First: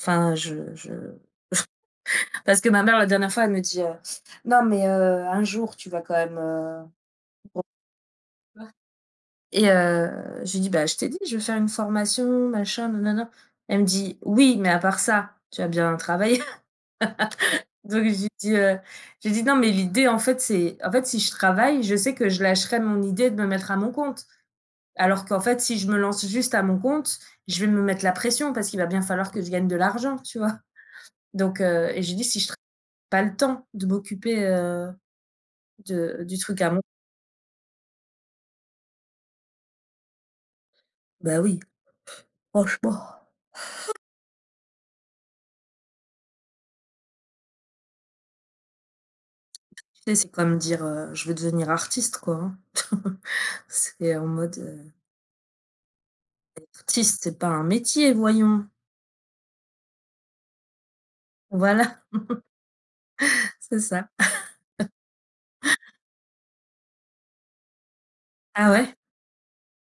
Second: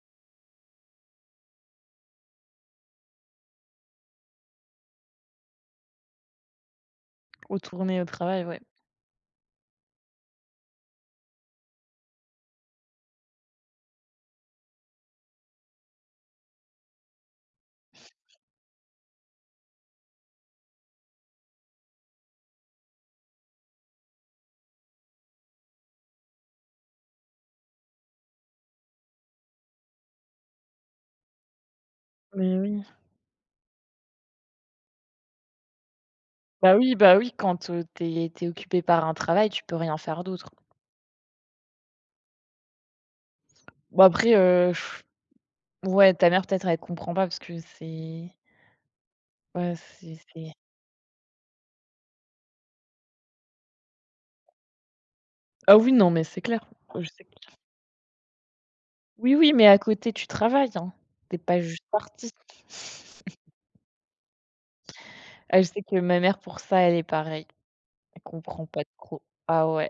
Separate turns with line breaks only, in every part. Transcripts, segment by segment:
Enfin je je parce que ma mère la dernière fois elle me dit, heu: «Non mais, heu, un jour tu vas quand même, heu»
Retourner au travail, ouais.
[unintelligible] et heu, je lui dis: «Bah, je t'ai dit je veux faire une formation, machin, nanana». Elle me dit: «Oui, mais à part ça, tu vas bien travailler?» Donc je lui dis, heu, je lui dis: «Non, mais l'idée, en fait c'est» en fait, si je travaille, je sais que je lâcherai mon idée de me mettre à mon compte. Alors qu'en fait si je me lance juste à mon compte, je vais me mettre la pression parce qu'il va bien falloir que je gagne de l'argent, tu vois? Donc heu, et je lui dis: «Si je tra
Beh oui.
pas le temps de m'occuper, heu, de du truc à
Bah
mon».
oui bah oui, quand, heu, tu es tu es occupée par un travail, tu peux rien faire d'autre.
Bah oui. Pff. Franchement.
Bah après, heu, ouais, ta mère peut-être elle comprend pas parce que c'est Ouais,
Tu sais
c'est
c'est
c'est
comme dire, heu, je veux devenir artiste, quoi, hein. C'est en mode, heu
Ah oui non, mais c'est clair.
Être
Heu,
artiste
c'est
c'est pas
c
un métier voyons!
Oui, oui, mais à côté tu travailles, hein, tu es pas juste
Voilà!
partie.
C'est ça.
Heu, je sais que ma mère pour ça, elle est pareille. Elle comprend
Ah
pas
ouais?
trop. Ah ouais,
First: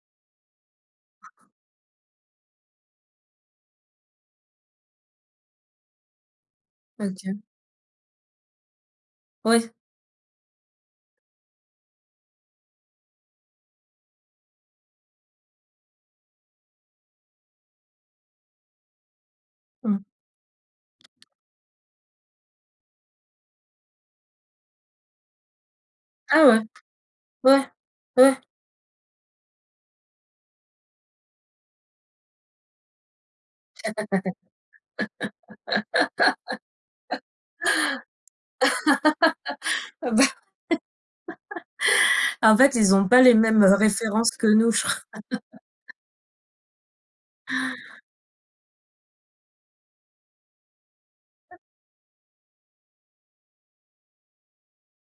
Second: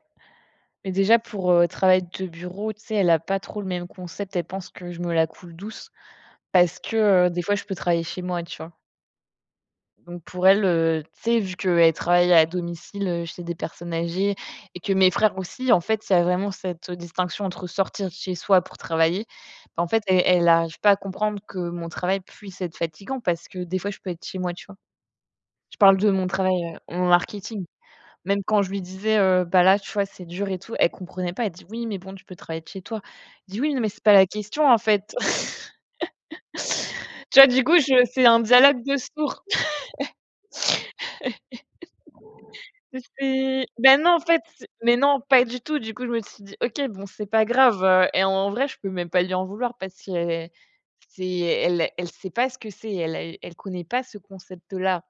mais déjà pour, heu, travail de bureau, tu sais, elle a pas trop le même concept, elle pense que je me la coule douce, parce que, heu,
OK.
des fois je peux travailler chez moi, tu vois?.
Ouais.
Donc pour elle, heu, tu sais vu qu'elle travaille à domicile, heu, chez des personnes âgées et que mes frères aussi, en fait, ça a vraiment cette, heu, distinction entre sortir de chez soi pour travailler, bah, en
Mmh.
fait, elle elle arrive pas à comprendre que mon travail puisse être fatigant parce que des fois je peux être chez moi, tu vois? Je parle de mon
Ah
travail,
ouais?
heu, en marketing.
Ouais, ouais.
Même quand je lui disais heu: «Bah là, tu vois, c'est dur et tout», elle comprenait pas, elle dit: «Oui, mais bon tu peux travailler de chez toi». Je dis: «Oui, non, mais c'est pas la question, en fait». Tu vois, du coup, je fais un dialogue de sourds,
Ah bah! En fait, ils
mais
ont pas les mêmes,
c'est
heu,
bah, non, en
références
fait,
que
c'est
nous je crois.
mais non pas du tout, du coup je me suis dit: «OK bon c'est pas grave, heu» et en vrai je peux même pas lui en vouloir parce c'est c'est
[unintelligible]
elle elle sait pas ce que c'est, elle elle connaît pas ce concept-là.